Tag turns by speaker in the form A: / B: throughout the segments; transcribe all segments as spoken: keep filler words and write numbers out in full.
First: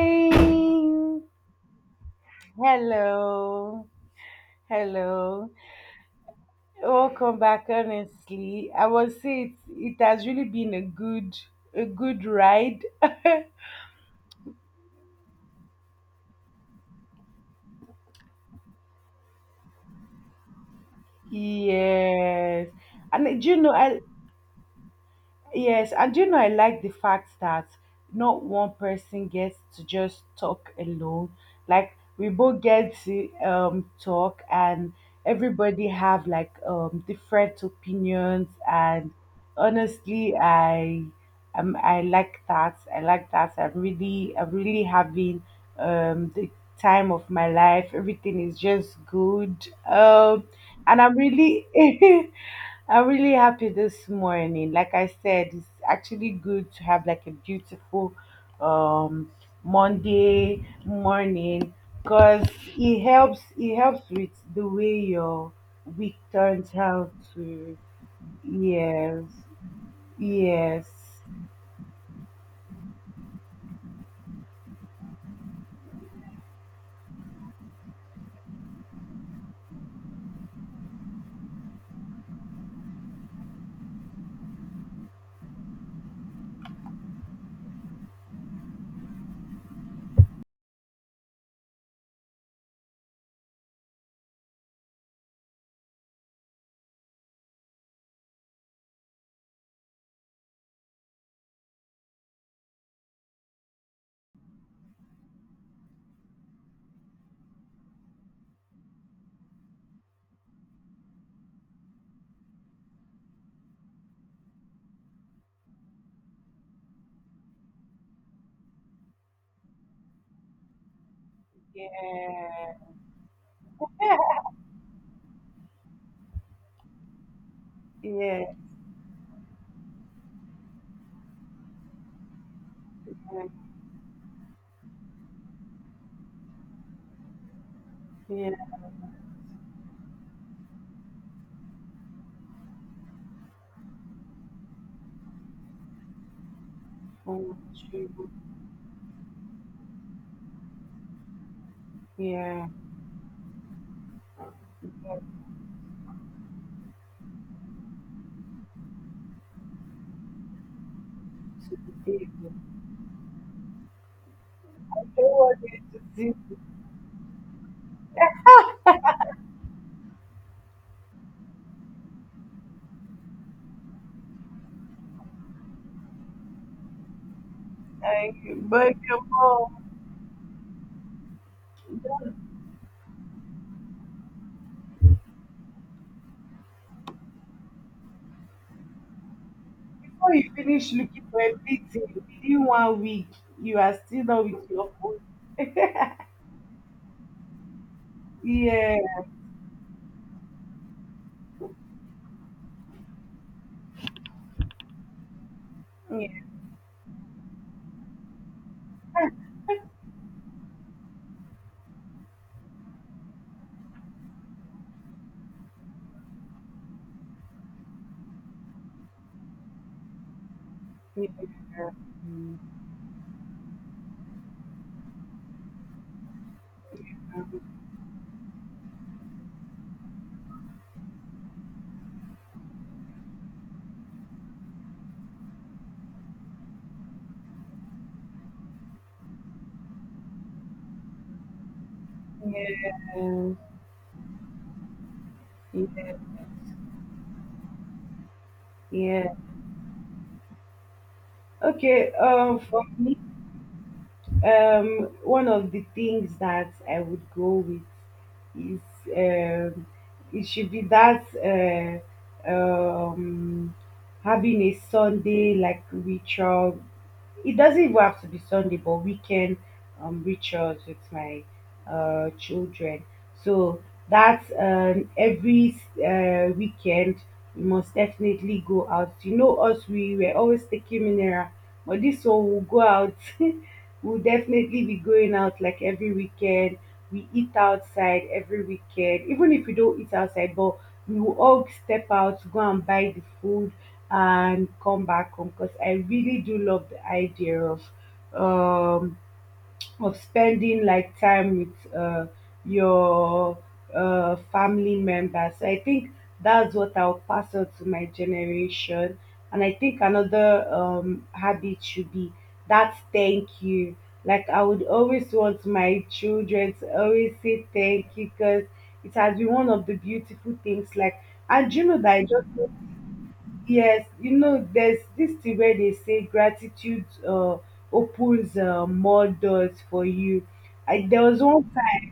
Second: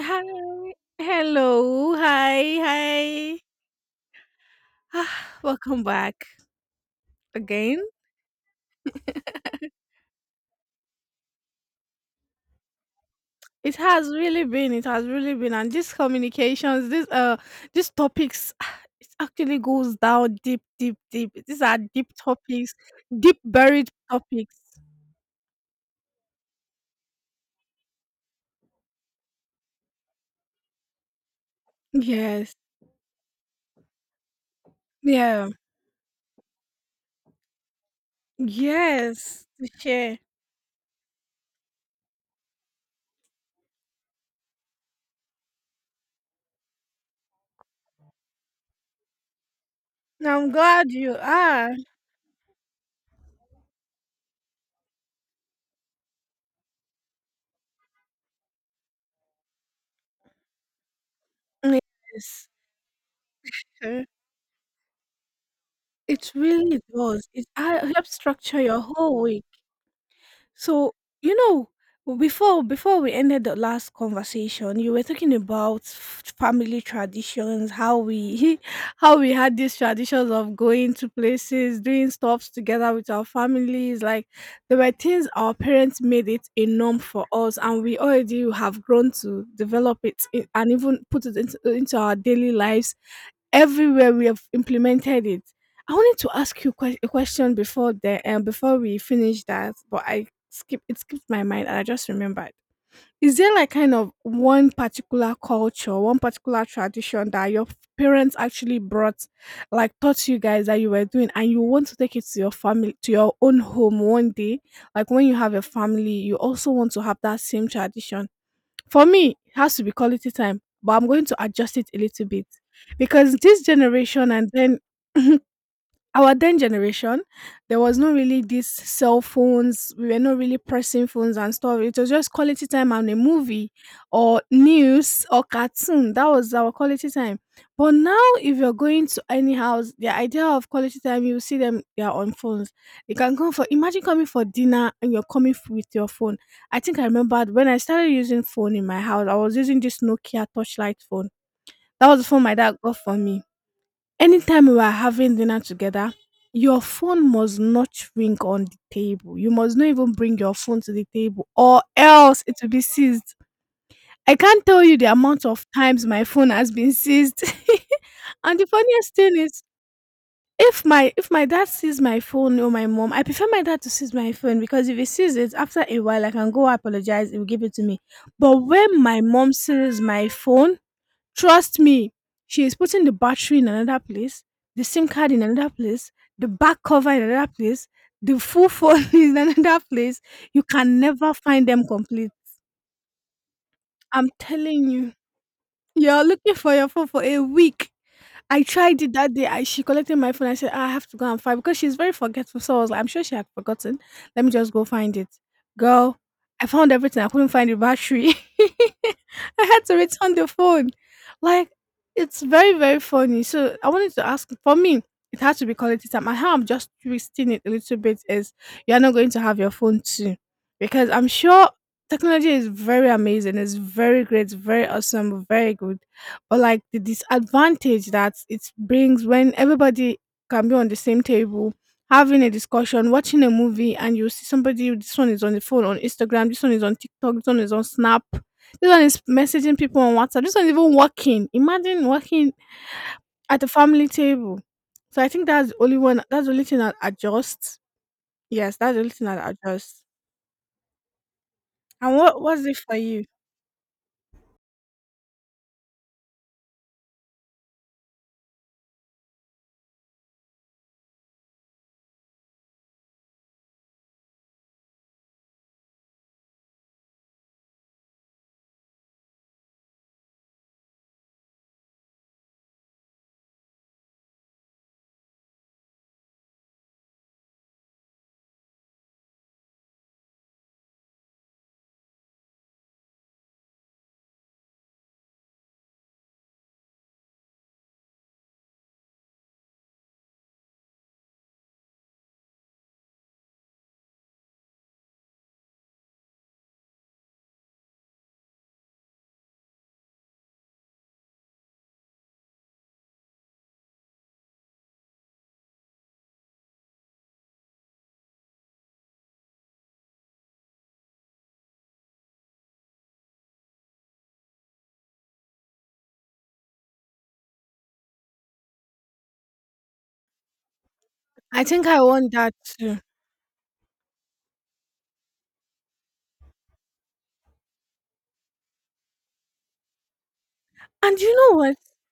A: Hi. Hello. Hi. Hi.
B: Hello.
A: Ah,
B: Hello.
A: Welcome back
B: Welcome back.
A: again.
B: Honestly, I would say it, it has really been a good a good ride.
A: It has really been. It has really been. And these communications, these uh, these topics, ah, it actually goes down deep, deep, deep. These are deep
B: Yes.
A: topics,
B: And
A: deep
B: do you know
A: buried
B: I
A: topics.
B: Yes, and you know, I like the fact that not one person gets to just talk alone. Like we
A: Yes.
B: both get to um talk, and
A: Yeah.
B: everybody have like um different opinions. And
A: Yes. To share.
B: honestly, I um I like that. I like that. I'm really I'm really having um the time of my life. Everything is just good. Um,
A: I'm glad
B: and I'm
A: you
B: really
A: are.
B: I'm really happy this morning. Like I said, it's actually good to have like a beautiful um Monday morning because
A: Yes.
B: it helps it
A: Uh,
B: helps with the way your week
A: It
B: turns
A: really
B: out
A: does. It
B: to.
A: uh, helps structure your whole
B: Yes.
A: week.
B: Yes.
A: So, you know, before before we ended the last conversation, you were talking about f- family traditions, how we how we had these traditions of going to places, doing stuffs together with our families. Like there were things our parents made it a norm for us, and we already have grown to develop it in, and even put it into, into our daily lives. Everywhere we have implemented it. I wanted to ask you que- a question before the um, before we finish that, but I skip it skipped my mind and I just remembered. Is there like kind of one particular culture, one particular tradition that your parents actually brought, like taught you guys that you were doing, and you want to take it to your family, to your own home one day? Like when you have a family, you also want to have that same tradition. For me, it has to be quality time, but I'm going to adjust it a little bit
B: Yeah.
A: because this generation and then our then generation, there was no really
B: Yeah.
A: these cell phones. We were not really pressing phones and stuff. It was just quality time and a movie or news or cartoon. That was our quality time. But now,
B: Yeah.
A: if you're going to any house, the idea of quality time, you see them, they are on phones. They can come for, imagine coming for dinner and you're coming f- with your phone. I think I remembered
B: From
A: when I
B: June.
A: started using phone in my house, I was using this Nokia touchlight phone. That was the phone my
B: Yeah.
A: dad got for me. Anytime we are having dinner together, your phone must not ring on the table. You must not even bring your phone to the table,
B: To
A: or
B: the day.
A: else it will be seized. I can't tell you
B: I
A: the
B: don't
A: amount
B: want
A: of
B: it to
A: times my
B: see
A: phone has been seized. And the funniest thing is, if my if my dad sees my phone or my mom, I prefer my dad to seize my phone because if he sees it after a while, I can go apologize. He will give it to me.
B: like,
A: But
B: but
A: when
B: your
A: my mom
B: mom.
A: sees my phone, trust me, she is putting the battery in another place, the SIM card in another place, the back cover in another place, the full phone in another place.
B: Before you
A: You
B: finish
A: can
B: looking
A: never
B: for
A: find them
B: everything
A: complete.
B: within one week, you are still
A: I'm
B: not with your
A: telling you,
B: phone.
A: you're looking for your phone for a week. I
B: Yeah,
A: tried it that day. I, she collected my phone. I said, "Ah, I have to go and find because she's very forgetful." So I was like, I'm sure she had forgotten. Let me just go find it. Girl,
B: yeah,
A: I found everything. I couldn't find the battery. I had to return the phone. Like, it's very, very funny. So I wanted to ask, for me, it has to be quality time. And how I'm just twisting it a little bit is you're not going to have your phone too. Because I'm sure
B: yeah,
A: technology is very amazing. It's very great, very awesome, very good or like the disadvantage that it brings when everybody can be on the same table having a discussion, watching a movie, and you see somebody, this one is on the phone on Instagram, this one is on TikTok, this one is on Snap, this one is messaging people on WhatsApp, this one is even working. Imagine working
B: yeah,
A: at a family table. So I think that's the only
B: yeah,
A: one, that's the only thing that adjusts. Yes, that's the only thing
B: yeah.
A: that adjusts.
B: Okay.
A: And what
B: Um,
A: was it
B: for
A: for
B: me,
A: you?
B: um, one of the things that I would go with is um, it should be that uh, um, having a Sunday like ritual, it doesn't even have to be Sunday, but weekend um, rituals with my uh, children. So that's um, every uh, weekend we must definitely go out. You know us, we were always taking mineral, but this one will go out. We'll definitely be going out like every weekend. We eat outside every weekend, even if we don't eat outside, but we will all step out, go and buy the food and come back home because I really do love the idea of um, of spending like time with uh, your uh, family members. So I think that's what I'll pass on to my generation. And I think another um, habit should be that thank you. Like I would always want my children to always say thank you because it has been one of the beautiful things. Like
A: I
B: and you
A: think
B: know
A: I
B: that I
A: want
B: just
A: that too.
B: Yes, you know, there's this thing where they say gratitude uh, opens uh, more doors for you. I,
A: And
B: there
A: you
B: was
A: know
B: one
A: what?
B: time,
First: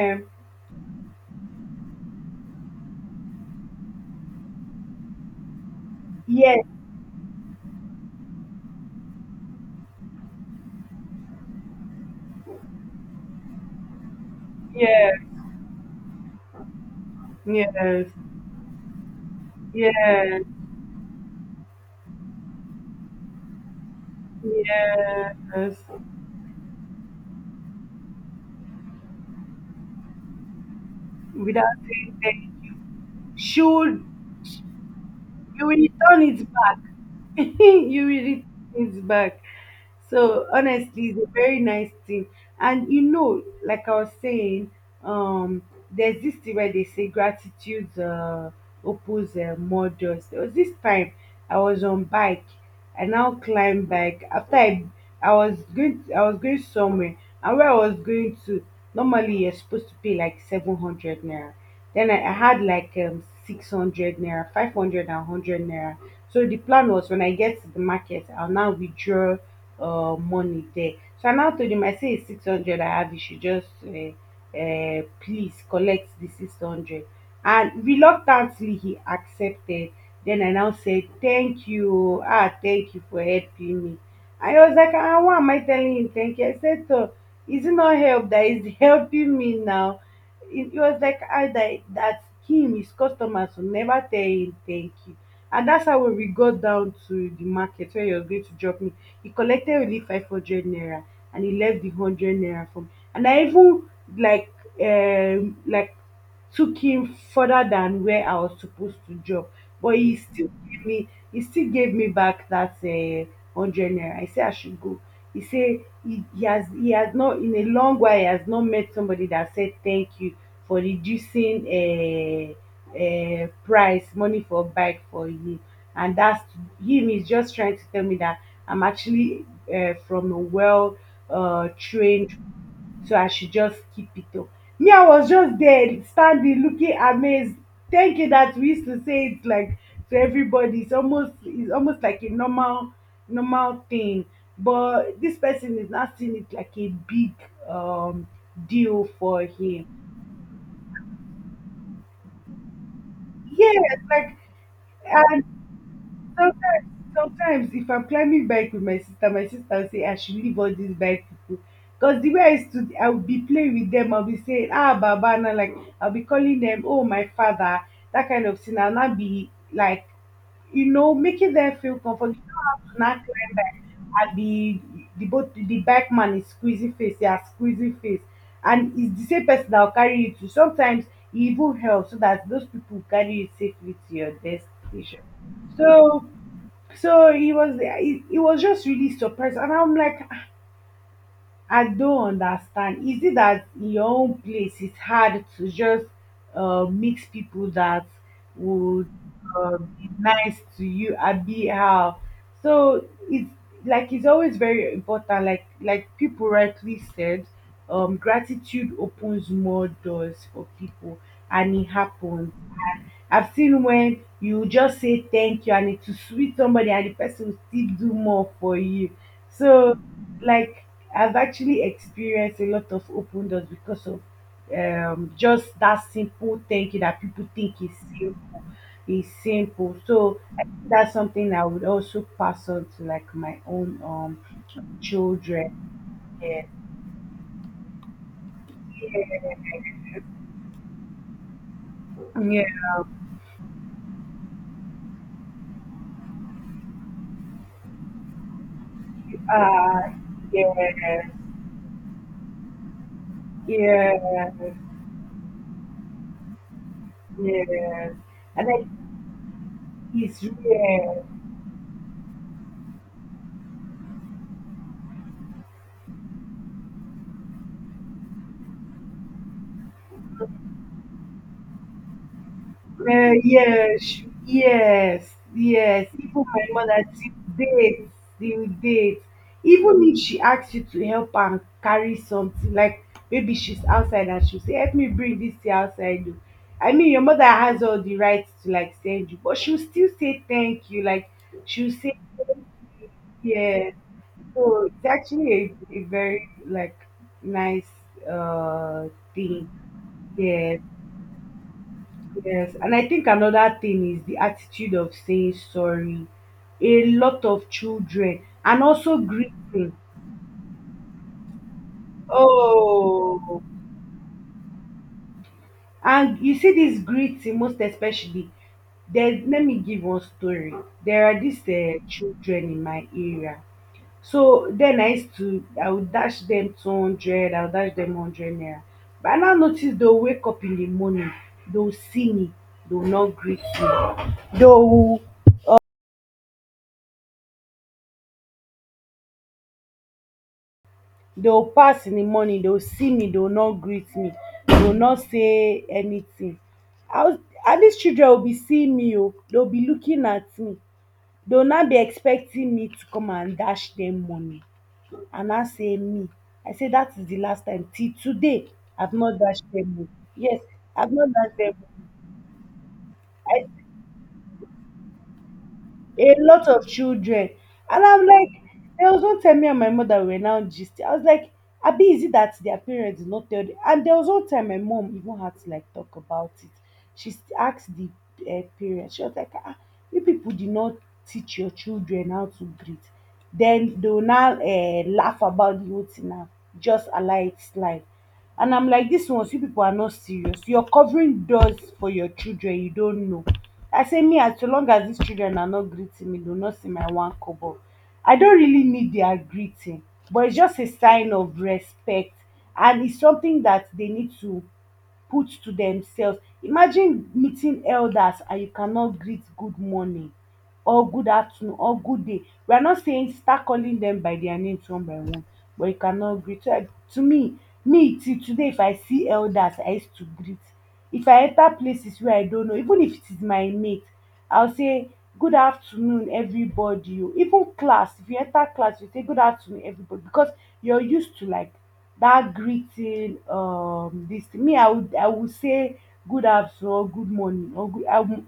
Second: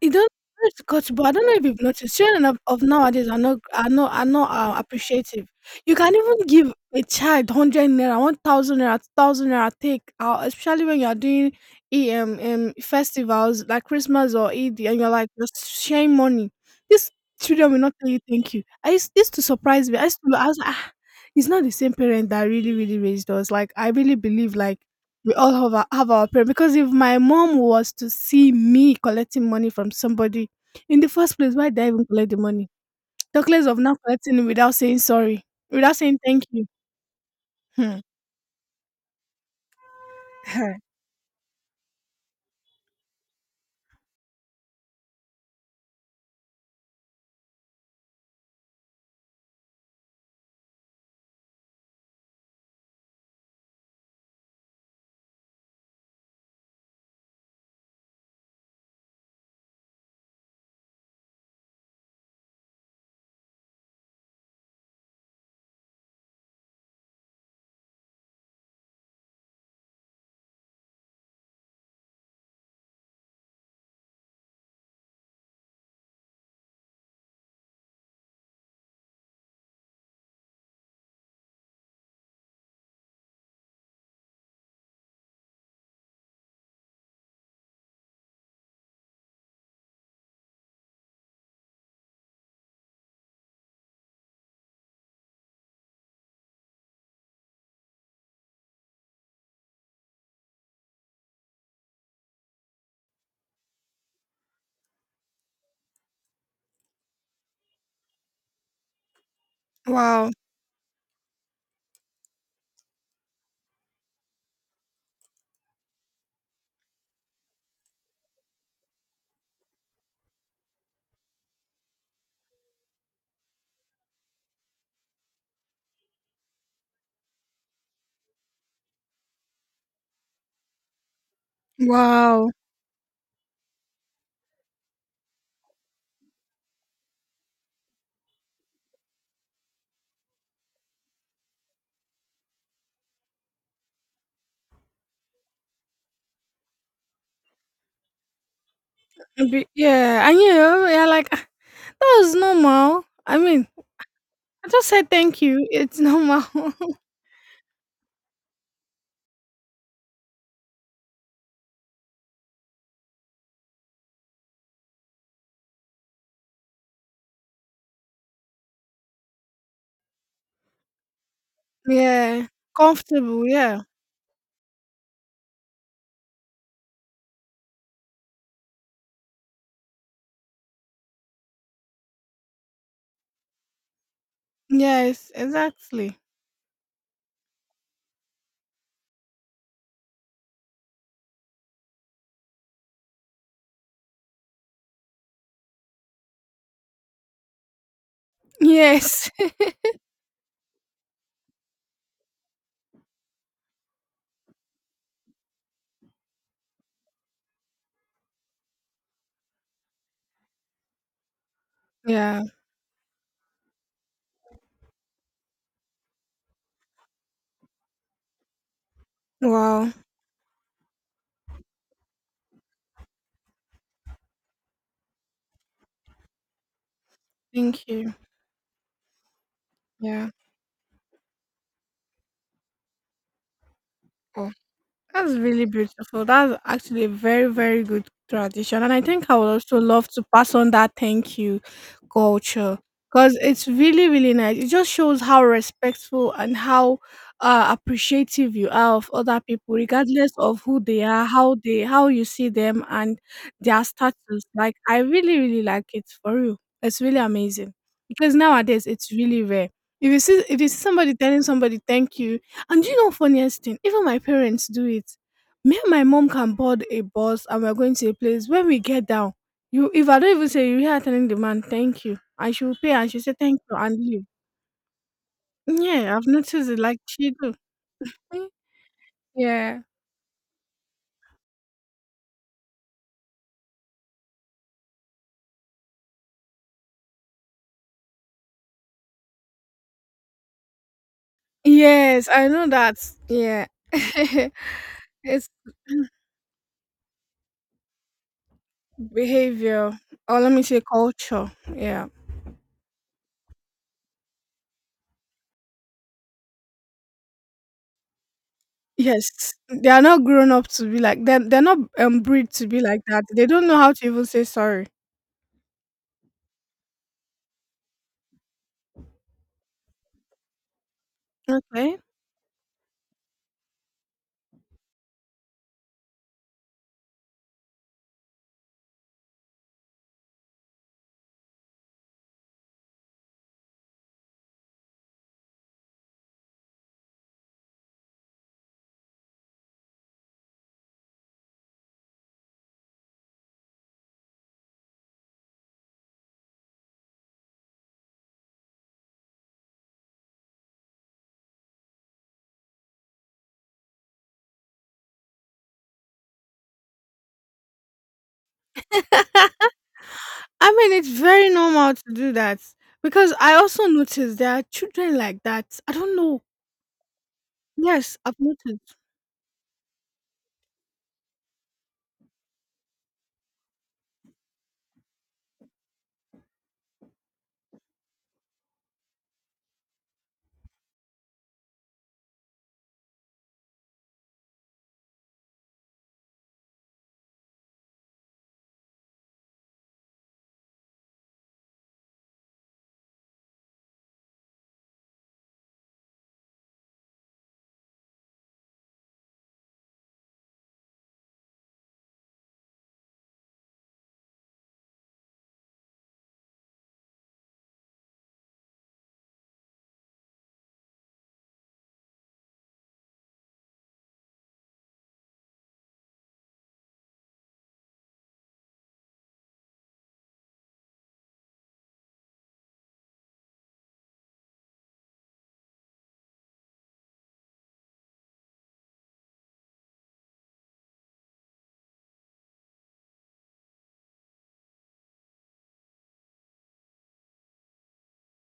A: You don't it But I don't know if you've noticed, children of, of nowadays are not are not are not uh, appreciative. You can even
B: yes,
A: give a child hundred naira, one thousand naira, two thousand naira, take uh, especially when you are doing E- um, um festivals like Christmas or Eid, and
B: yeah,
A: you're like just sharing money. These children will not tell
B: yes,
A: you thank you. I used this to surprise me. I used to
B: yes,
A: I was like, ah, it's not the same parent that really really raised us. Like I really believe like we all have
B: yes.
A: our, have our prayer because if my mom was to see me collecting money from somebody, in the first place, why
B: Without
A: did I even
B: saying
A: collect the
B: thank
A: money?
B: you,
A: Talkless of not
B: should
A: collecting it without saying sorry,
B: you will
A: without saying
B: return
A: thank
B: it
A: you.
B: back?
A: Hmm.
B: You will return it back. So honestly, it's a very nice thing. And you know, like I was saying, um there's this thing where they say gratitude uh, opens uh, more doors. There was this time I was on bike. I now climb bike. After I, I was going I was going somewhere, and where I was going to, normally you're supposed to pay like seven hundred naira. Then I, I had like um six hundred naira, five hundred and hundred naira. So the plan was when I get to the market, I'll now withdraw uh money there. So I now told him, I say it's six hundred I have, you should just uh, um please collect the six hundred, and reluctantly he accepted. Then I now said thank you oo, ah thank you for helping me. And he was like, ah, why am I telling him thank you? I said toor, is it not help that is helping me now? He he was like ah, that that him, his customers will never tell him thank you. And that's how when we got down to the market where he was going to drop me, he collected only five hundred naira, and he left the hundred naira for me. And I even like um like took him further than where I was supposed to drop. But he
A: Wow,
B: still gave me he still gave me back that uh, hundred naira. I say I should go. He say he, he has he has not in a long while he has not met somebody that said thank you for reducing uh, uh, price money for bike for you. And that's him is just trying to tell me that I'm actually uh, from a well uh, trained,
A: wow.
B: so I should just keep it up. Me, I was just there standing, looking amazed, thinking that we used to say it like to everybody. It's almost it's almost like a normal normal thing. But this person is not seeing it like a big um deal for
A: Be-
B: him.
A: Yeah, and you know, yeah, like, "Ah, that was normal. I mean,
B: Yes, like
A: I just said
B: I
A: thank you. It's normal."
B: sometimes sometimes if I'm climbing bike with my sister, my sister will say I should leave all these bike people, because the way I stood I would be playing with them, I'll be saying ah baba, and I like I'll be calling them oh my father, that kind of thing. I'll not be like, you know, making them feel comfortable. You
A: Yeah,
B: don't have to not
A: comfortable.
B: climb back.
A: Yeah,
B: And the the both the bike man is squeezing face. Yeah, squeezing face. And it's the same person that will carry you to sometimes e even help so that those people carry you safely to your destination.
A: yes, exactly.
B: so so he was he, he was just really surprised, and I'm like, I don't understand. Is it that in your own place it's hard to just uh, mix people that would
A: Yes.
B: uh, be nice to you, Abi? How? So it's like it's always very important. Like like people rightly said, um, gratitude opens more doors for people, and it
A: Yeah.
B: happens. I've seen when you just say thank you and it will sweet somebody and the person will still do more for you.
A: Wow.
B: So, like, I've actually experienced a lot of open doors because of um, just that simple thank you that people think
A: Thank
B: is
A: you.
B: simple. Is simple.
A: Yeah.
B: So I think that's something I would also pass on to like my own um
A: That's really
B: children.
A: beautiful. That's
B: Yeah.
A: actually a very, very good tradition. And I think I would also love to pass on that thank you culture
B: Yeah.
A: because it's really, really nice. It just shows how respectful and how uh, appreciative you are of
B: Yeah.
A: other people,
B: Uh,
A: regardless of who they
B: yeah.
A: are, how they, how you see them, and their status.
B: Yeah.
A: Like, I really, really like it for you. It's really amazing
B: Yes,
A: because
B: and I
A: nowadays it's really rare. If you
B: yes,
A: see,
B: yes,
A: if you see somebody telling somebody thank you, and do you know funniest thing? Even my parents do it. Me and my mom can board a bus and we're going to a place. When we get down, you if I don't even say you hear her telling the man thank you, and she will pay and she
B: uh,
A: say thank you and
B: yes,
A: leave.
B: yes, yes.
A: Yeah, I've
B: Even my
A: noticed it like
B: mother
A: she
B: still
A: do.
B: dates,
A: Mm.
B: still dates.
A: Yeah.
B: Even if she asks you to help am carry something, like maybe she's outside and she'll say, "Help me bring this thing outside." o." I mean, your mother has all the rights to like send you, but she'll still say thank you. Like she'll say,
A: Yes, I know that. Yeah.
B: "Yeah." So it's
A: It's
B: actually a, a very like nice uh thing.
A: behavior. Or let me
B: Yes,
A: say culture. Yeah.
B: yes. And I think another thing is the attitude of saying sorry. A lot of children, and also
A: Yes. They
B: greeting.
A: are not grown up to be like that. They're, they're not um, bred to be like that. They
B: Oh,
A: don't know how to even say sorry.
B: and you see this greeting most especially. There, let me give one story. There are these uh,
A: Okay.
B: children in my area. So then I used to, I would dash them two hundred, I would dash them one hundred naira. But I now notice they'll wake up in the morning, they'll see me, they'll not greet me. They'll, They will pass in the morning, they will see me, they will not greet me, they will not say anything. How? And these children will be seeing me, oh, they will be looking at me, they will not be expecting me to come and dash them money. And I say me, I say that is the last time. Till today I have not dashed them money. Yes,
A: I mean,
B: I
A: it's
B: have not
A: very
B: dashed them
A: normal
B: money.
A: to do that because I also noticed there are children like that. I don't
B: A
A: know.
B: lot of children. And
A: Yes,
B: I'm
A: I've
B: like,
A: noticed.
B: there was one time me and my mother were now gisting. I was like, Abi, is it that their parents did not tell them? And there was one time my mom even had to like talk about it. She s- asked the uh, parents, she was like, ah, you people did not teach your children how to greet. Then they will now uh, laugh about the whole thing now. Just allow it slide. And I'm like, this ones, you people are not serious. You're covering doors for your children, you don't know. I say, me, as so long as these children are not greeting me, do not see my one kobo. I don't really need their greeting, but it's just a sign of respect. And it's something that they need to put to themselves. Imagine meeting elders and you cannot greet good morning or good afternoon or good day. We are not saying start calling them by their names one by one, but you cannot greet. So I- To me, me till today, if I see elders, I used to greet. If I enter places where I don't know, even if it is my mate, I'll say good afternoon everybody o. Even class, if you enter class you say good afternoon everybody because you're used to like that greeting um this thing. Me I would I would say good afternoon or good morning or good. I would,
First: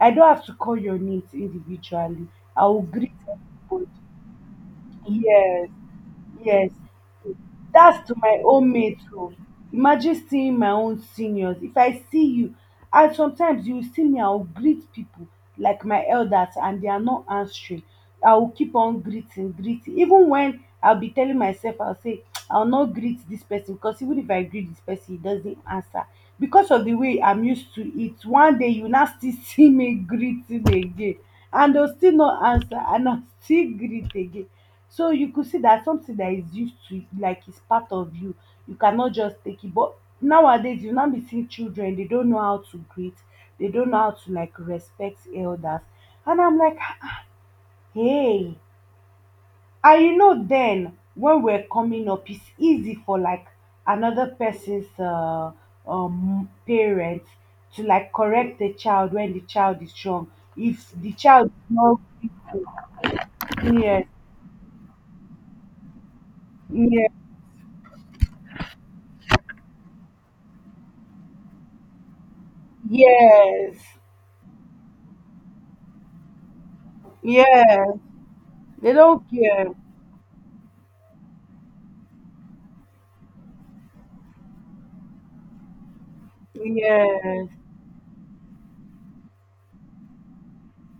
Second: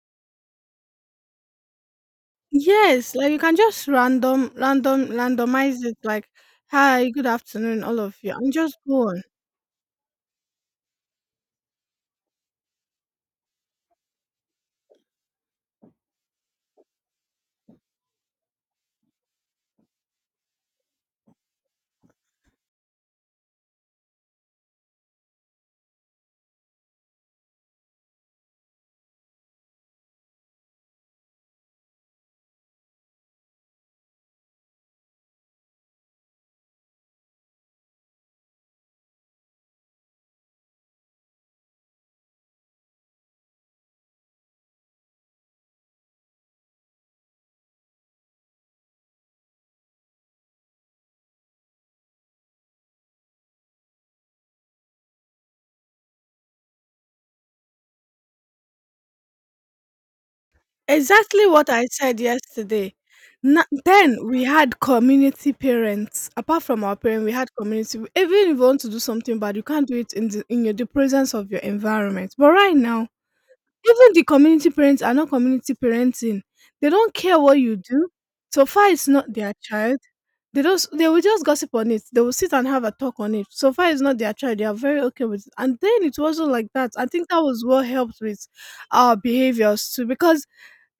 B: I don't have to call your names individually. I will greet
A: Yes, like you can just
B: everybody.
A: random, random,
B: Yes.
A: randomize it. Like,
B: Yes,
A: hi, good afternoon, all
B: that's to
A: of you,
B: my
A: and
B: own
A: just
B: mate.
A: go on.
B: Oh. Imagine seeing my own seniors. If I see you, and sometimes you see me, I'll greet people like my elders and they are not answering. I will keep on greeting, greeting. Even when I'll be telling myself, I'll say, I'll not greet this person because even if I greet this person, he doesn't answer. Because of the way I'm used to it, one day you now still see me greeting again, and they'll still not answer and I'll still greet again. So you could see that something that is used to like is part of you, you cannot just take it. But nowadays you now be seeing children, they don't know how to greet, they don't know how to like respect elders. And I'm like, hey. And you know, then when we're coming up, it's easy for like another person's uh, um parent to like correct the child when the child is wrong. If the child
A: Exactly
B: is
A: what I
B: not
A: said yesterday. Na
B: yes,
A: then we had community parents. Apart from our
B: yes,
A: parents, we had community. Even if you want to do something bad, you can't do it in the in your, the presence of your environment. But right now,
B: yes.
A: even the community parents are not community parenting. They don't care what you
B: Yeah,
A: do. So far
B: they
A: it's
B: don't
A: not their
B: care.
A: child. They just they will just gossip on it. They will sit and have a talk on it. So far it's not their child. They are very okay with it. And then it wasn't like that. I think that
B: Yes,
A: was what helped with our behaviors too. Because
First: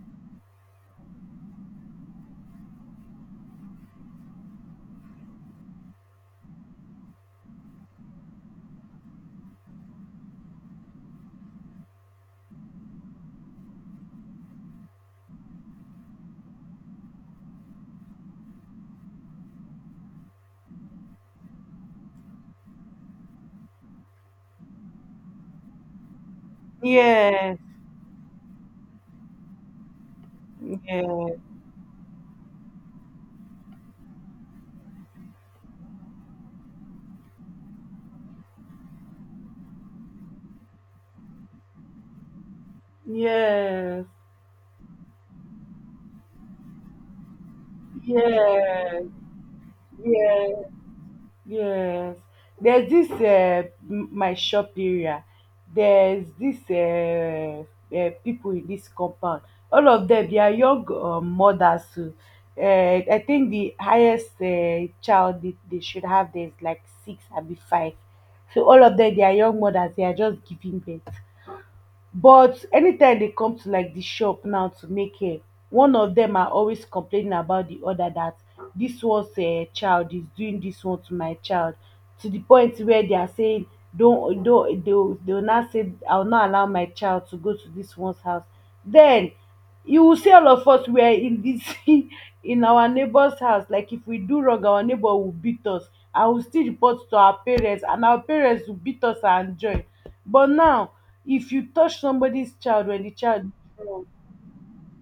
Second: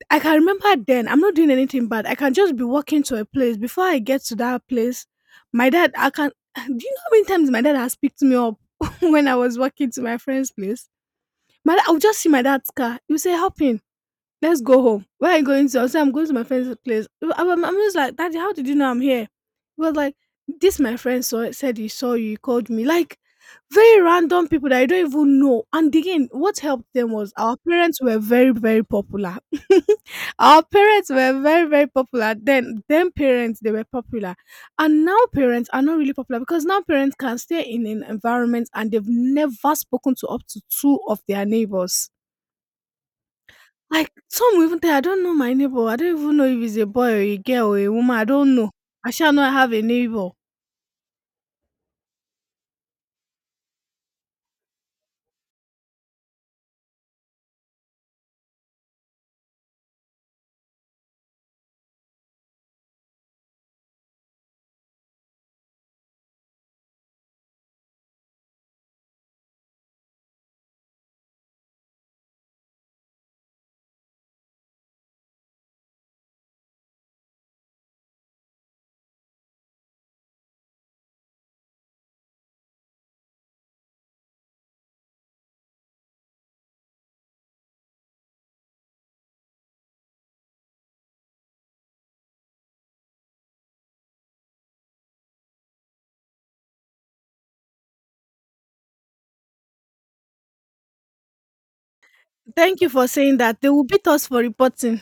A: I can remember then I'm not doing anything bad. I can just be walking to a place. Before I get to that place, my dad I can do you know how many times my dad has picked me up when I was walking to my friend's place? My dad, I would just see my dad's car. You say, hop in. Let's go home. Where are you going to? I said, I'm going to my friend's place. I wa- I'm, just like, "Daddy, how did you know I'm here?" He was like, "This my friend saw it, said he saw you, he called me." Like very random people that I don't even know. And again, what helped them was
B: yes,
A: our parents were very, very popular. Our parents
B: yes,
A: were very, very popular. Then then parents, they were popular. And now parents are not really popular because now parents can stay in an environment and they've never spoken to up to two of their neighbors.
B: yes,
A: Like, some even tell, "I don't know my neighbor. I don't even know if he's a boy or a girl or a woman. I don't know.
B: yes,
A: I shall not have a neighbor."
B: yes, yes. There's this uh, m- my shop area. There's this uh, uh, people in this compound. All of them, they are young uh, mothers too. Uh, I think the highest uh, child they, they should have there is like six and be five. So all of them, they are young mothers. They are just giving birth. But anytime they come to like the shop now to make hair, one of them are always complaining about the other that this one's uh, child is doing this one to my child, to the point where they are saying don't don't they'll, they'll not say I'll not allow my child to go to this one's house. Then you will see all of us, we are in this in our neighbor's house. Like, if we do wrong, our neighbor will beat us, and we still report to our parents, and our parents will beat us and join. But now, if you touch somebody's
A: Thank
B: child
A: you
B: when
A: for
B: the
A: saying
B: child is
A: that. They will
B: strong.
A: beat us for reporting.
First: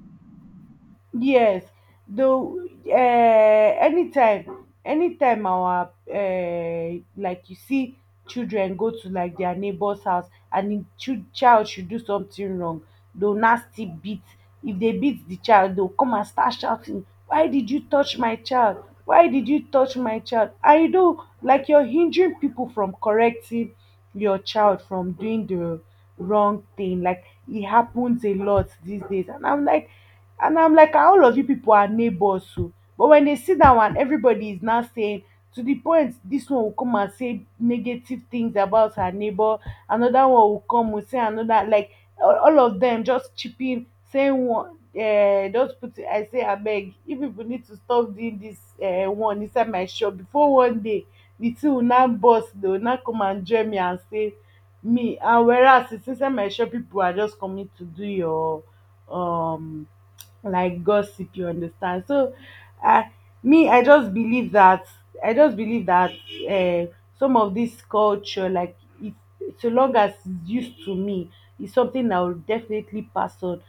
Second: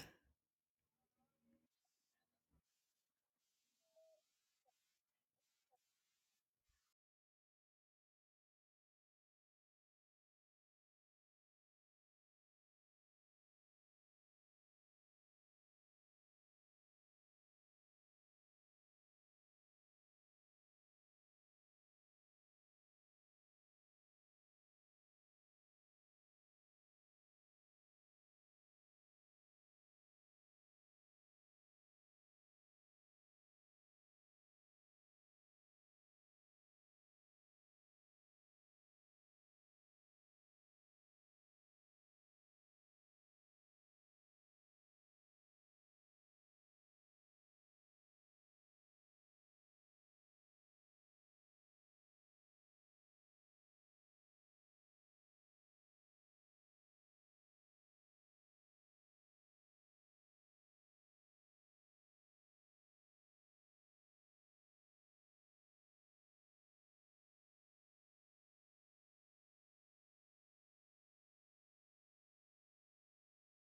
B: Yes, though uh, anytime, anytime our uh, like you see children go to like their neighbor's house, and the chil- child should do something wrong, they'll nasty beat. If they beat the child, they'll come and start shouting, "Why did you touch my child? Why did you touch my child?" And you know, like, you're hindering people from correcting your child from doing the wrong thing. Like, it happens a lot these days, and I'm like and I'm like, "Ah, all of you people are neighbors too." But when they see that one, everybody is now saying, to the point, this one will come and say negative things about her neighbor. Another one will come, will say another, like all, all of them just chipping, saying one. Uh, just put it, I say, I beg, if people need to stop doing this uh, one inside my shop, before one day, the two will not boss, they will not come and join me and say, me, and whereas it's inside my shop, people are just coming to do your um, like, gossip, you understand? So uh, me, i just believe that i just believe that uh, some of this culture, like, it, so long as it's used to me, is something I will definitely pass on.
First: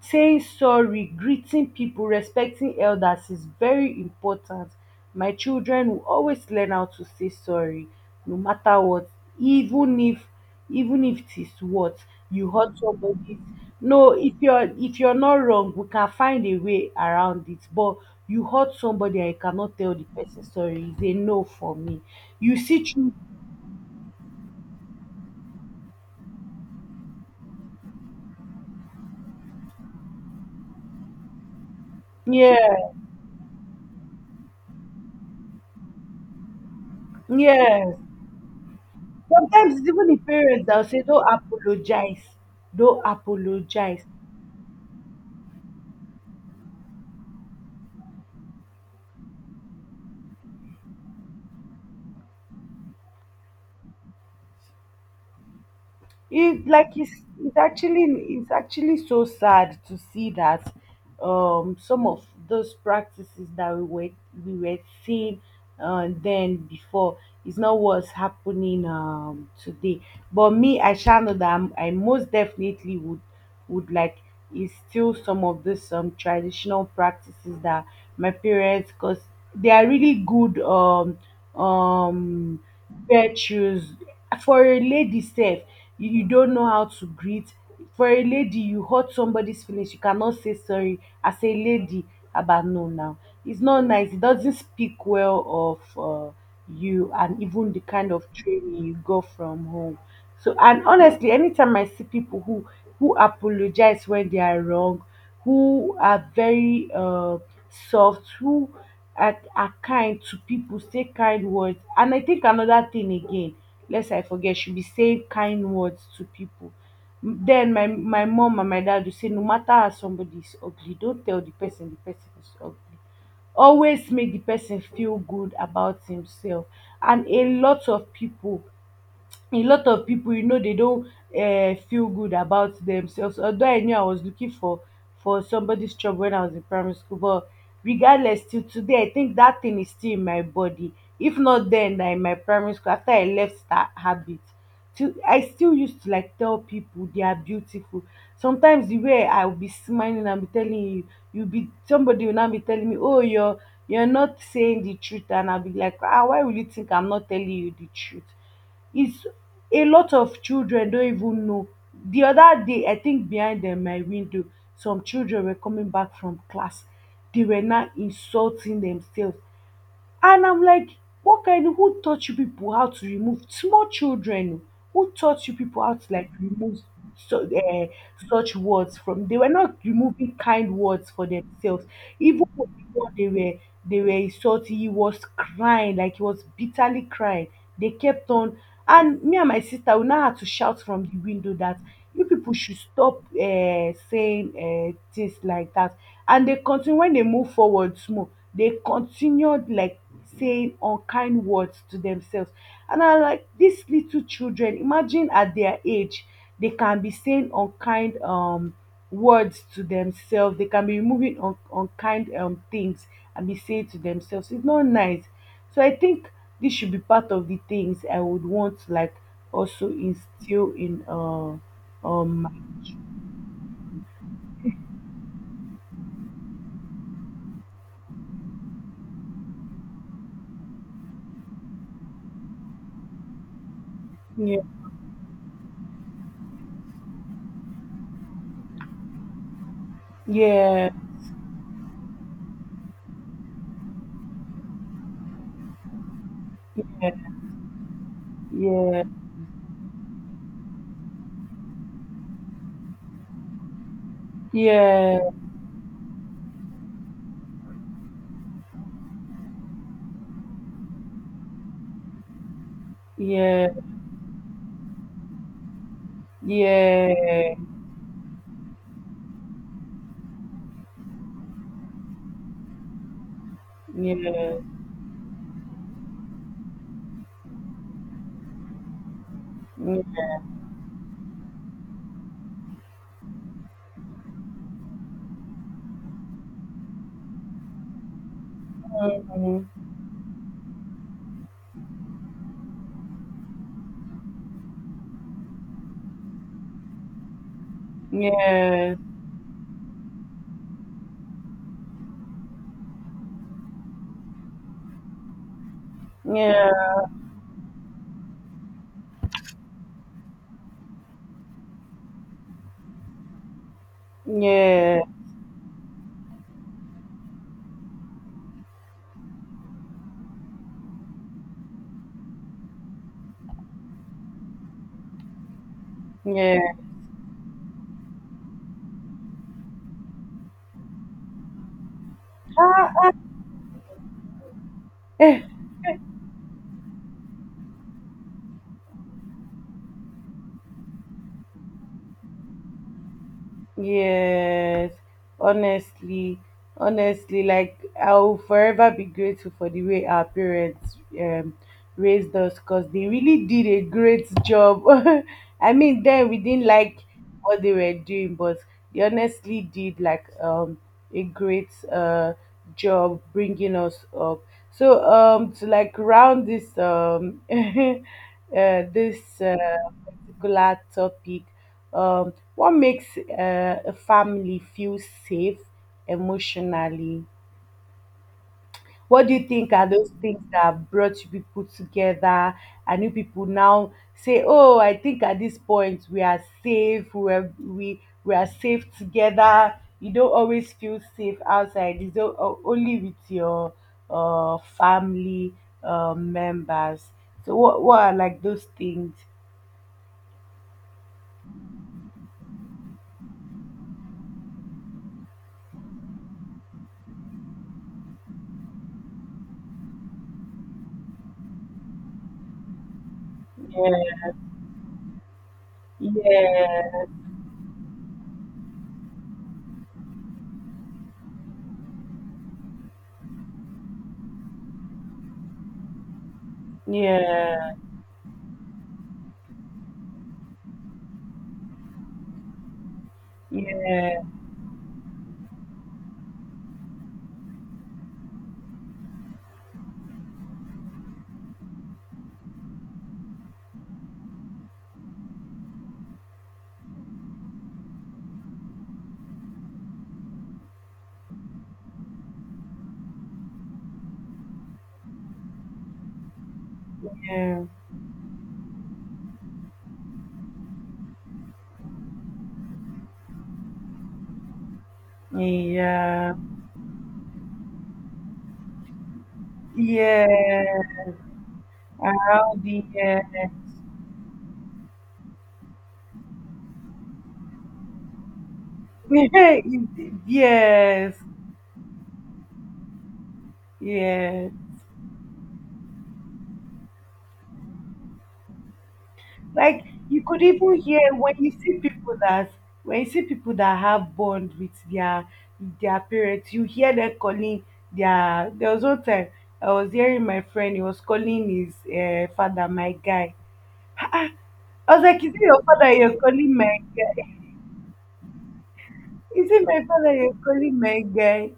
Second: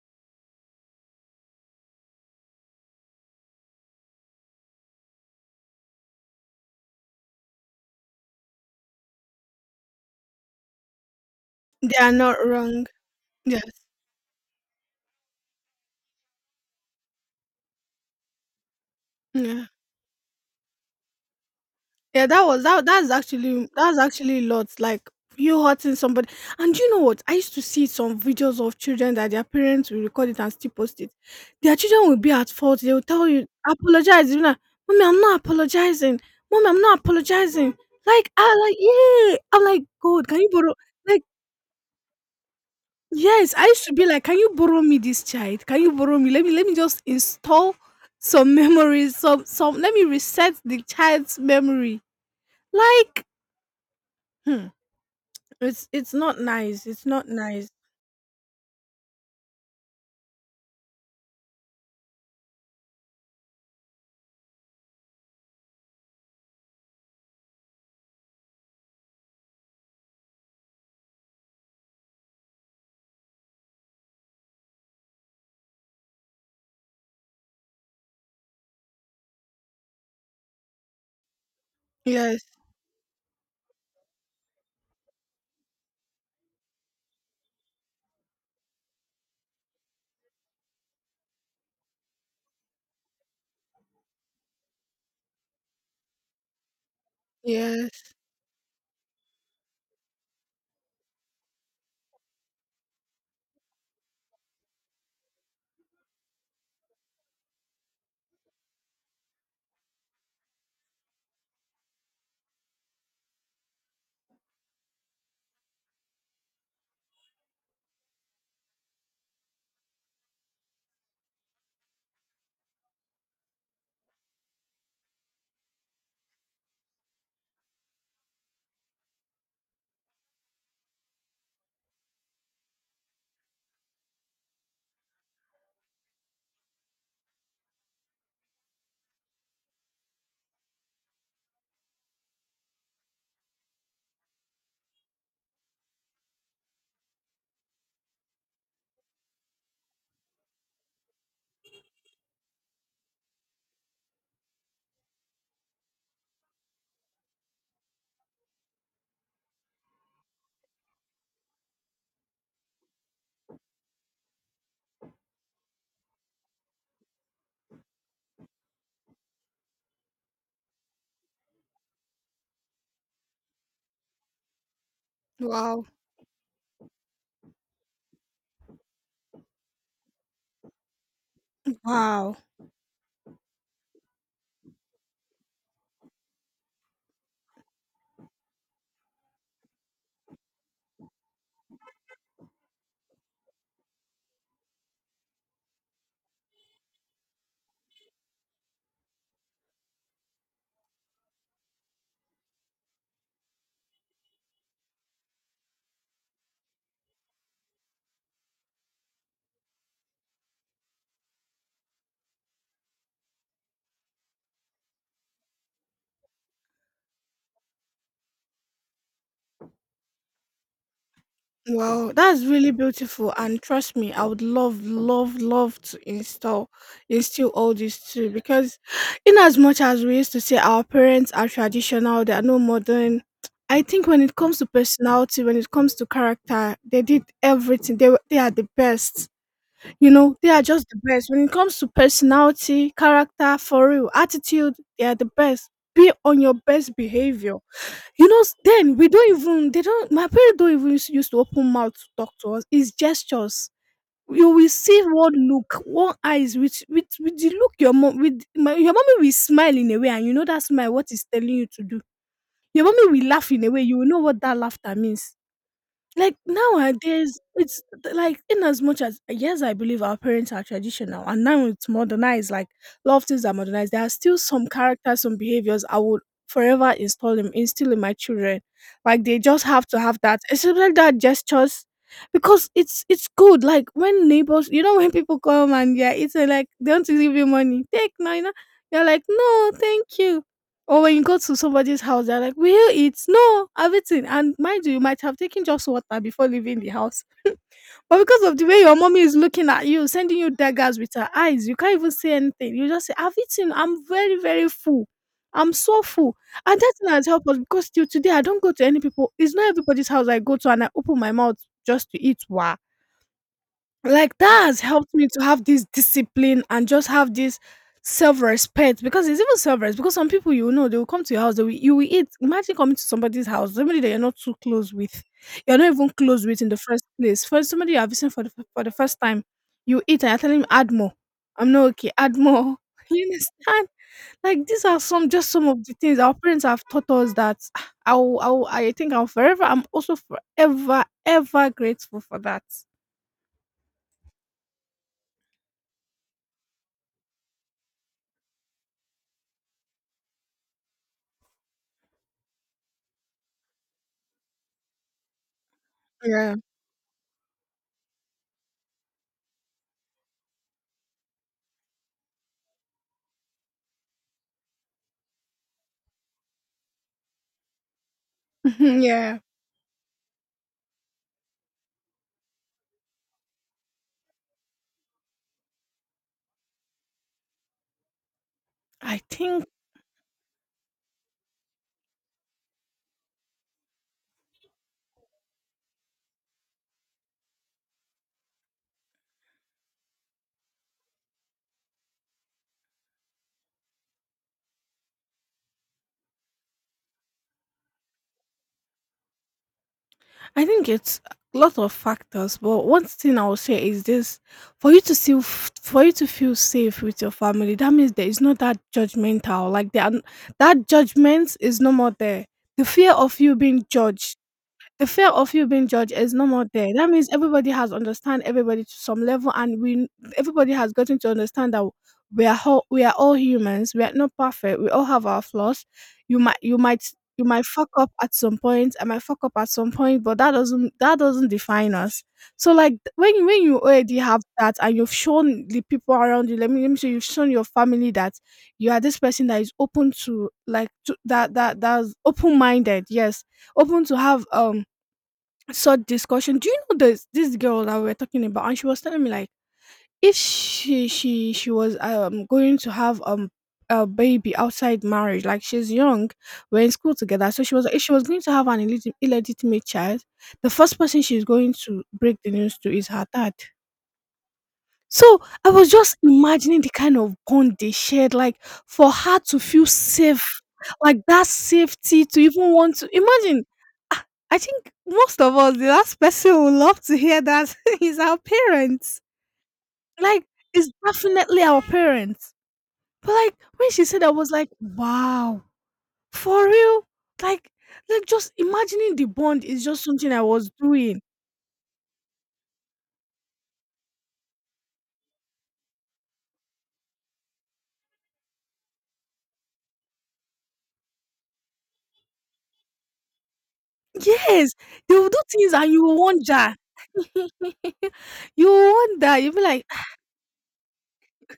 B: Saying sorry, greeting people, respecting elders is very important. My children will always learn how to say sorry, no matter what. Even if even if it is
A: They
B: what,
A: are not
B: you hurt
A: wrong.
B: somebody's,
A: Yes.
B: no, if you're, if you're not wrong, we can find a way around it. But you hurt somebody and you
A: Yeah.
B: cannot tell the person sorry is a no for me.
A: Yeah, that
B: You
A: was
B: see
A: that that's
B: through.
A: actually that's actually lots like you hurting somebody. And you know what? I used to see some videos of children that their parents will record it and still post it. Their children will be at fault.
B: Yeah,
A: They will tell you, apologize. You're like, "Mommy, I'm not apologizing. Mommy, I'm not apologizing."
B: yeah.
A: Like I like, yeah. I'm
B: Sometimes
A: like,
B: it's even the
A: God, can you
B: parents
A: borrow
B: that will say don't
A: like
B: apologize don't
A: yes, I used to
B: apologize
A: be like, "Can you borrow me this child? Can you borrow me? Let me let me just install some memories, some some let me reset the child's memory." Like hmm. It's it's not
B: it
A: nice,
B: like
A: it's
B: it's
A: not
B: it's
A: nice.
B: actually, it's actually so sad to see that um, some of those practices that we were we were seeing uh, then before is not what's happening um, today. But me, I shall know that I'm, I most definitely would would like, is still some of this um, traditional practices that my parents, because they are really good um,
A: Yes,
B: um. Wear shoes. For a lady sef, you you don't know how to greet. For a lady, you hurt somebody's feelings, you cannot say sorry as a lady. About no now. It's not nice. It doesn't speak well of uh, you and even the kind
A: yes.
B: of training you got from home. So, and honestly, anytime I see people who who apologize when they are wrong, who are very uh, soft, who and are kind to people, say kind words. And I think another thing again, lest I forget, should be saying kind words to people. M- Then my my mom and my dad will say, no matter how somebody is ugly, don't tell the person the person is ugly. Always make the person feel good about himself. And a lot of people a lot of people, you know, they don't uh, feel good about themselves. Although I knew I was looking for for somebody's job when I was in primary school, but regardless, till today, I think that thing is still in my body. If not then, na in my primary school after I left that habit, till I still used to like tell people they are beautiful. Sometimes the way I will be smiling and be telling you, you be, somebody will now be telling me, oh, you're you're not saying the truth, and I'll be like, ah, why will you think I'm not telling you the truth? It's, a lot of children don even know. The other day, I think behind um, my window, some children were coming back from class. They were now insulting themselves. And I'm like, what kind of, who taught you people how to remove small children? Who taught you people
A: Wow.
B: how to like remove so, uh, such words from? They were not removing kind words for themselves.
A: Wow.
B: Even before they were they were insulting, he was crying, like, he was bitterly crying. They kept on, and me and my sister, we now had to shout from the window that you people should stop uh, saying uh, things like that. And they continue, when they move forward small, they continued, like, saying unkind words to themselves. And I like these little children, imagine at their age, they can be saying unkind um, words to themselves, they can be removing un- unkind um, things and be saying to themselves. It's not nice. So I think this should be part of the things I would want to like also instill in uh,
A: Wow, that's really
B: um.
A: beautiful, and trust me, I would love, love, love to install instill all this too because in as much as we used to say our parents are traditional, they are no modern, I think when it comes
B: Yeah,
A: to personality, when it comes to character, they did everything. They were- they are the best. You know, they are just
B: yeah,
A: the best. When it comes to personality, character, for real, attitude, they are the best. Be on your best behavior. You know, s- then
B: yeah,
A: we don't even, they don't, my parents don't even use- used to open mouth to talk to us. It's gestures. You will see
B: yeah,
A: one look, one eyes with with with the look your mom with my, your mommy will smile in a way, and you know that smile what is telling you to do. Your mommy will laugh in
B: yeah,
A: a way, you will know what that laughter means. Like nowadays,
B: yeah,
A: it's th- like in as much as yes, I believe our parents are traditional, and now it's modernized. Like a lot of things are modernized. There are still
B: yeah,
A: some characters, some behaviors I would forever install them, instill in my children. Like they just have to
B: yeah,
A: have that, especially that gestures, because it's it's good. Like when neighbors, you know, when people come and yeah, it's like they want to give you money, take no, you know, you're like no,
B: Mhm.
A: thank you, or when you go to somebody's house, they're like, "Will you eat?" No, I've eaten. And mind you, you might have taken just water before leaving the house. But because of the way
B: Nie,
A: your mommy is looking at you, sending you daggers with her eyes, you can't even say anything. You just say, I've eaten. I'm very, very full. I'm so full.
B: nie,
A: And that thing has helped us because till today I don't go to any people. It's not everybody's house I go to and I open my mouth just to eat. Wow. Like that has
B: nie,
A: helped me to have this discipline and just have this self-respect, because it's even self-respect, because some people, you know, they will come to your house they will, you will eat. Imagine coming to somebody's house, somebody that you're not too close with, you're not even close
B: nie.
A: with in the first place, for somebody you are visiting for the, f- for the first time, you eat and you're telling him add more, I'm not okay, add more you understand. Like these are some
B: Ech.
A: just some of the things our parents have taught us that ah, I'll, I'll i will, I think i'm forever i'm also forever ever grateful for that.
B: Yes, honestly, honestly, like I'll forever be grateful for the way our parents um, raised us because they really did a great job. I mean, then we
A: Yeah.
B: didn't like what they were doing, but they honestly did like um, a great uh job bringing us up. So um, to like round this um, uh
A: Mhm, yeah,
B: this uh, particular topic, um, what makes uh, a family feel safe emotionally?
A: I
B: What do you
A: think
B: think are those things that brought you people together and you people now say, "Oh, I think at this point we are safe. We are, we we are safe together." You don't always feel safe outside. It's o- o- only with your uh, family uh, members. So what what are like those things?
A: I think it's a lot of factors, but one thing I will say is this: for you to feel for you to feel safe with your family, that means there is not that judgmental. Like there, are n- that judgment is no more there. The fear of you being
B: Yeah,
A: judged The fear of you being judged is no more there.
B: yeah,
A: That means everybody has understand everybody to some level, and we everybody has gotten to understand that we are all we are all humans. We are not perfect. We all have our flaws. You might you might you might
B: yeah,
A: fuck up at some point. I might fuck up at some point, but that doesn't that doesn't define us. So like th- when when you already
B: yeah,
A: have that, and you've shown the people around you. Let me let me say you've shown your family that you are this person that is open to like to, that that that's open minded. Yes, open to have um such discussion. Do you know this this girl that we were talking about? And she was telling me like if she she she was um going to have um a baby outside marriage, like she's young, we're in school together. So
B: yeah.
A: she was like, if she was going to have an illegit- illegitimate child, the first person she's going to break the news to is her dad. So I was just
B: Yeah,
A: imagining the kind of bond they shared, like for her to feel safe,
B: yeah,
A: like that safety to
B: around
A: even
B: the
A: want to imagine. Ah, I think most of us, the last person who would love to hear that is our parents.
B: yeah,
A: Like, it's
B: yes,
A: definitely our parents. But like when she said, I was
B: yes.
A: like, wow, for real. Like, like just imagining the bond is
B: Like,
A: just
B: you
A: something I
B: could
A: was
B: even hear
A: doing.
B: when you see people that when you see people that have bond with their their parents, you hear them calling their. There was one time I was hearing my friend, he was calling his uh, father my guy.
A: Yes,
B: I was
A: they
B: like,
A: will
B: is it
A: do
B: your
A: things
B: father
A: and you
B: you're
A: will
B: calling
A: wonder.
B: my?
A: You will wonder,
B: Is
A: you'll be
B: it my
A: like, "Ah,
B: father you're calling my guy?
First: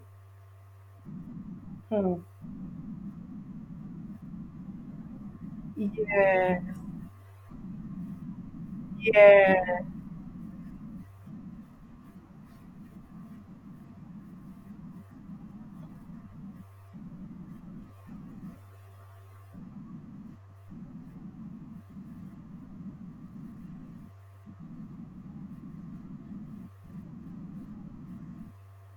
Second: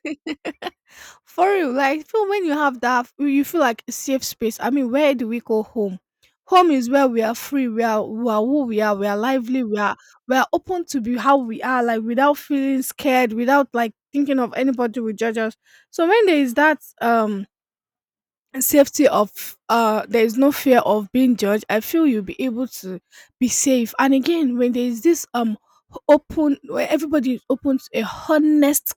A: for real, like
B: Hmm.
A: feel when you have that, you you feel like a safe space. I mean, where do we call home?
B: Yeah,
A: Home is where we are free, we are we are who we are, we are lively,
B: yeah,
A: we are we are open to be how we are, like without feeling scared, without like thinking of anybody will judge us. So when there is that um safety of uh there is no fear of being judged, I feel you'll be able to be safe. And again, when there is this um open, where everybody is open to a honest,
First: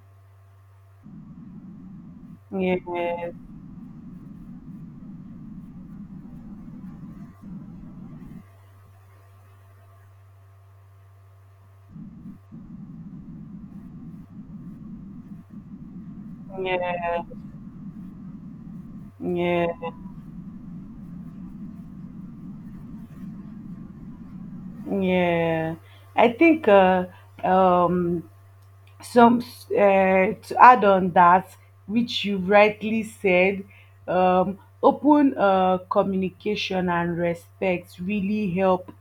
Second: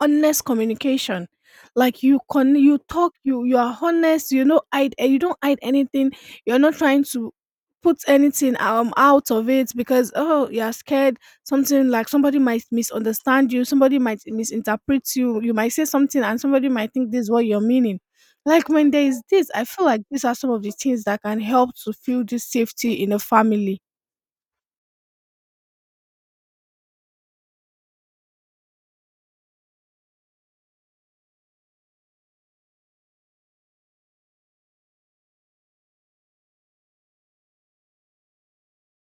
A: honest communication. Like you con you talk,
B: yeah.
A: you you are honest, you know, hide eh, you don't hide anything. You're not trying to put anything um out of it, because oh you're scared something, like somebody might misunderstand you, somebody might misinterpret you, you might say something and somebody might think
B: Yeah,
A: this is what you're meaning. Like when there is this, I
B: yeah,
A: feel like these are some of the things that can help to feel this safety in a family.
B: yeah. I think uh, um, some s- uh, to add on that, which you rightly said, um, open uh, communication and respect really help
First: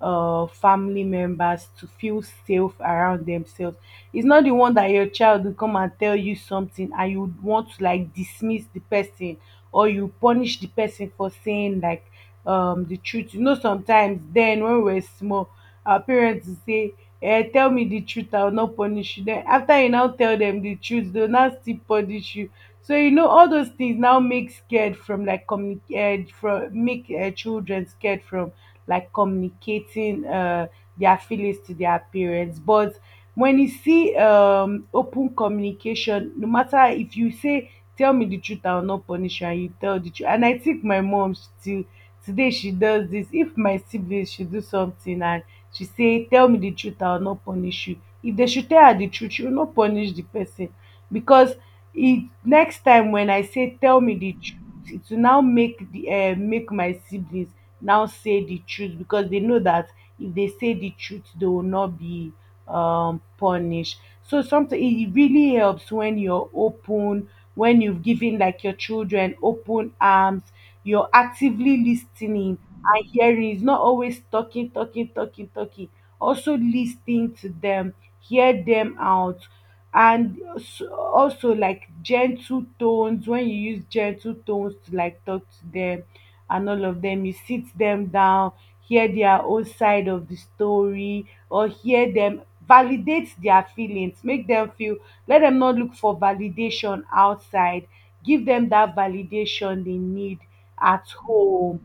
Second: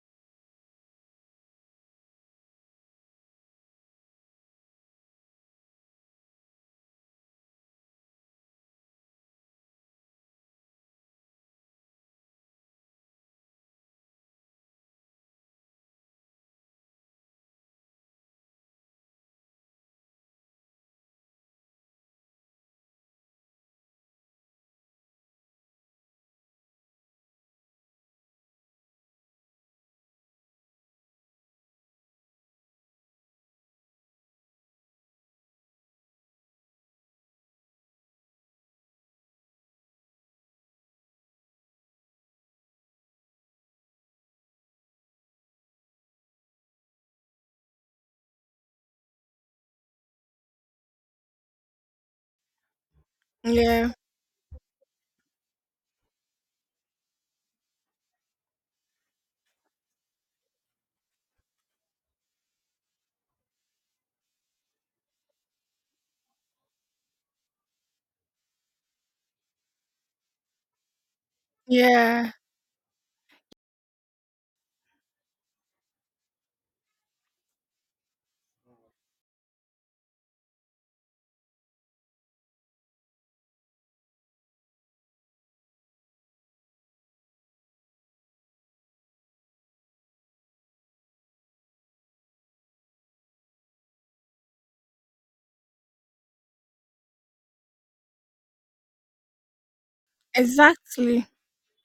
B: uh, family members to feel safe around themselves. It's not the one that your child will come and tell you something and you would want to like dismiss the person or you punish the person for saying like um, the truth. You know, sometimes then when we were small, our parents would say, eh, tell me the truth, I will not punish you. Then after you now tell them the truth, they'll now still punish you. So you know all those things now make scared from like communicate from make uh, children scared from like communicating uh their feelings to their parents. But when you see um, open communication, no matter if you say tell me the truth, I will not punish you, and you tell the truth. And I think my mom still today, she does this, if my siblings she do something, and she say tell me the truth I will not punish you, if they should tell her the truth, she will not punish the person. Because it next time when I say
A: Yeah,
B: tell me the truth, it will now make the uh, make my siblings now say the truth, because they know that if they say the truth, they will not be um, punished. So something, it really helps when you're open, when you've given like your children open arms, you're actively
A: yeah,
B: listening and hearing. It's not always talking talking talking talking, also listening to them, hear them out, and s- also, like, gentle tones, when you use gentle tones to like talk to them, and all of them, you sit them down, hear their own side of the story or hear them, validate their feelings, make them feel, let them not look for validation outside, give them that validation they need at
A: exactly.
B: home.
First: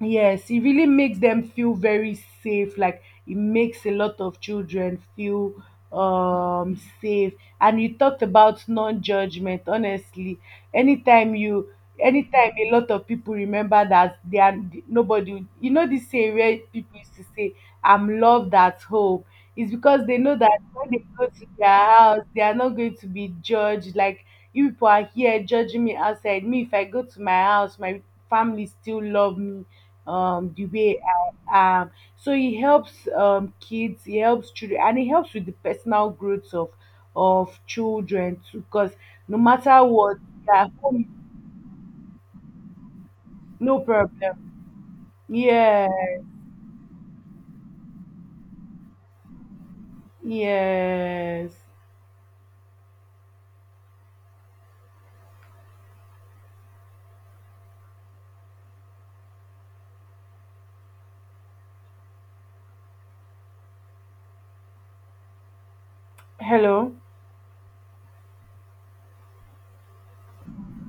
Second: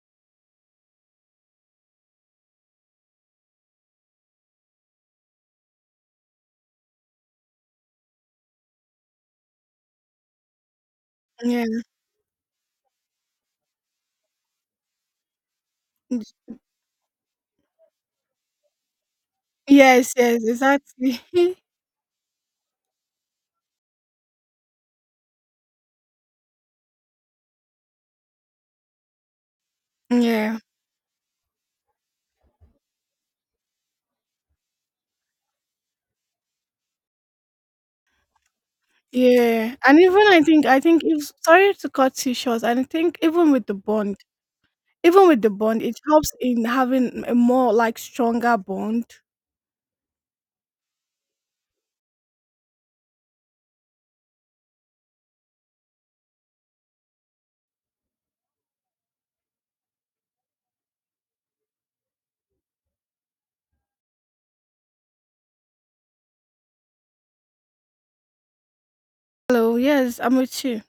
B: Yes, it really makes them feel very safe. Like, it makes a lot of children feel um, safe. And you talked about non-judgment. Honestly, anytime
A: Yeah,
B: you, anytime a lot of people remember that they are nobody. You know this saying, where people used to say, "I'm loved at home." is because
A: yes,
B: they know
A: yes,
B: that when they
A: exactly.
B: go to their house, they are not going to be judged. Like, you people are here judging me outside. Me, if I go to my house, my family still love me um,
A: Yeah,
B: the way I am. So it helps um, kids, it helps children, and it helps with the personal growth of of children too. Because no
A: yeah,
B: matter
A: and
B: what,
A: even I
B: they
A: think
B: are
A: I think
B: home,
A: if sorry to cut you short, and I think even with the
B: no
A: bond,
B: problem.
A: even with the bond,
B: Yeah,
A: it helps in having a more like stronger bond.
B: yes. Hello.
A: Hello, yes, I'm with you.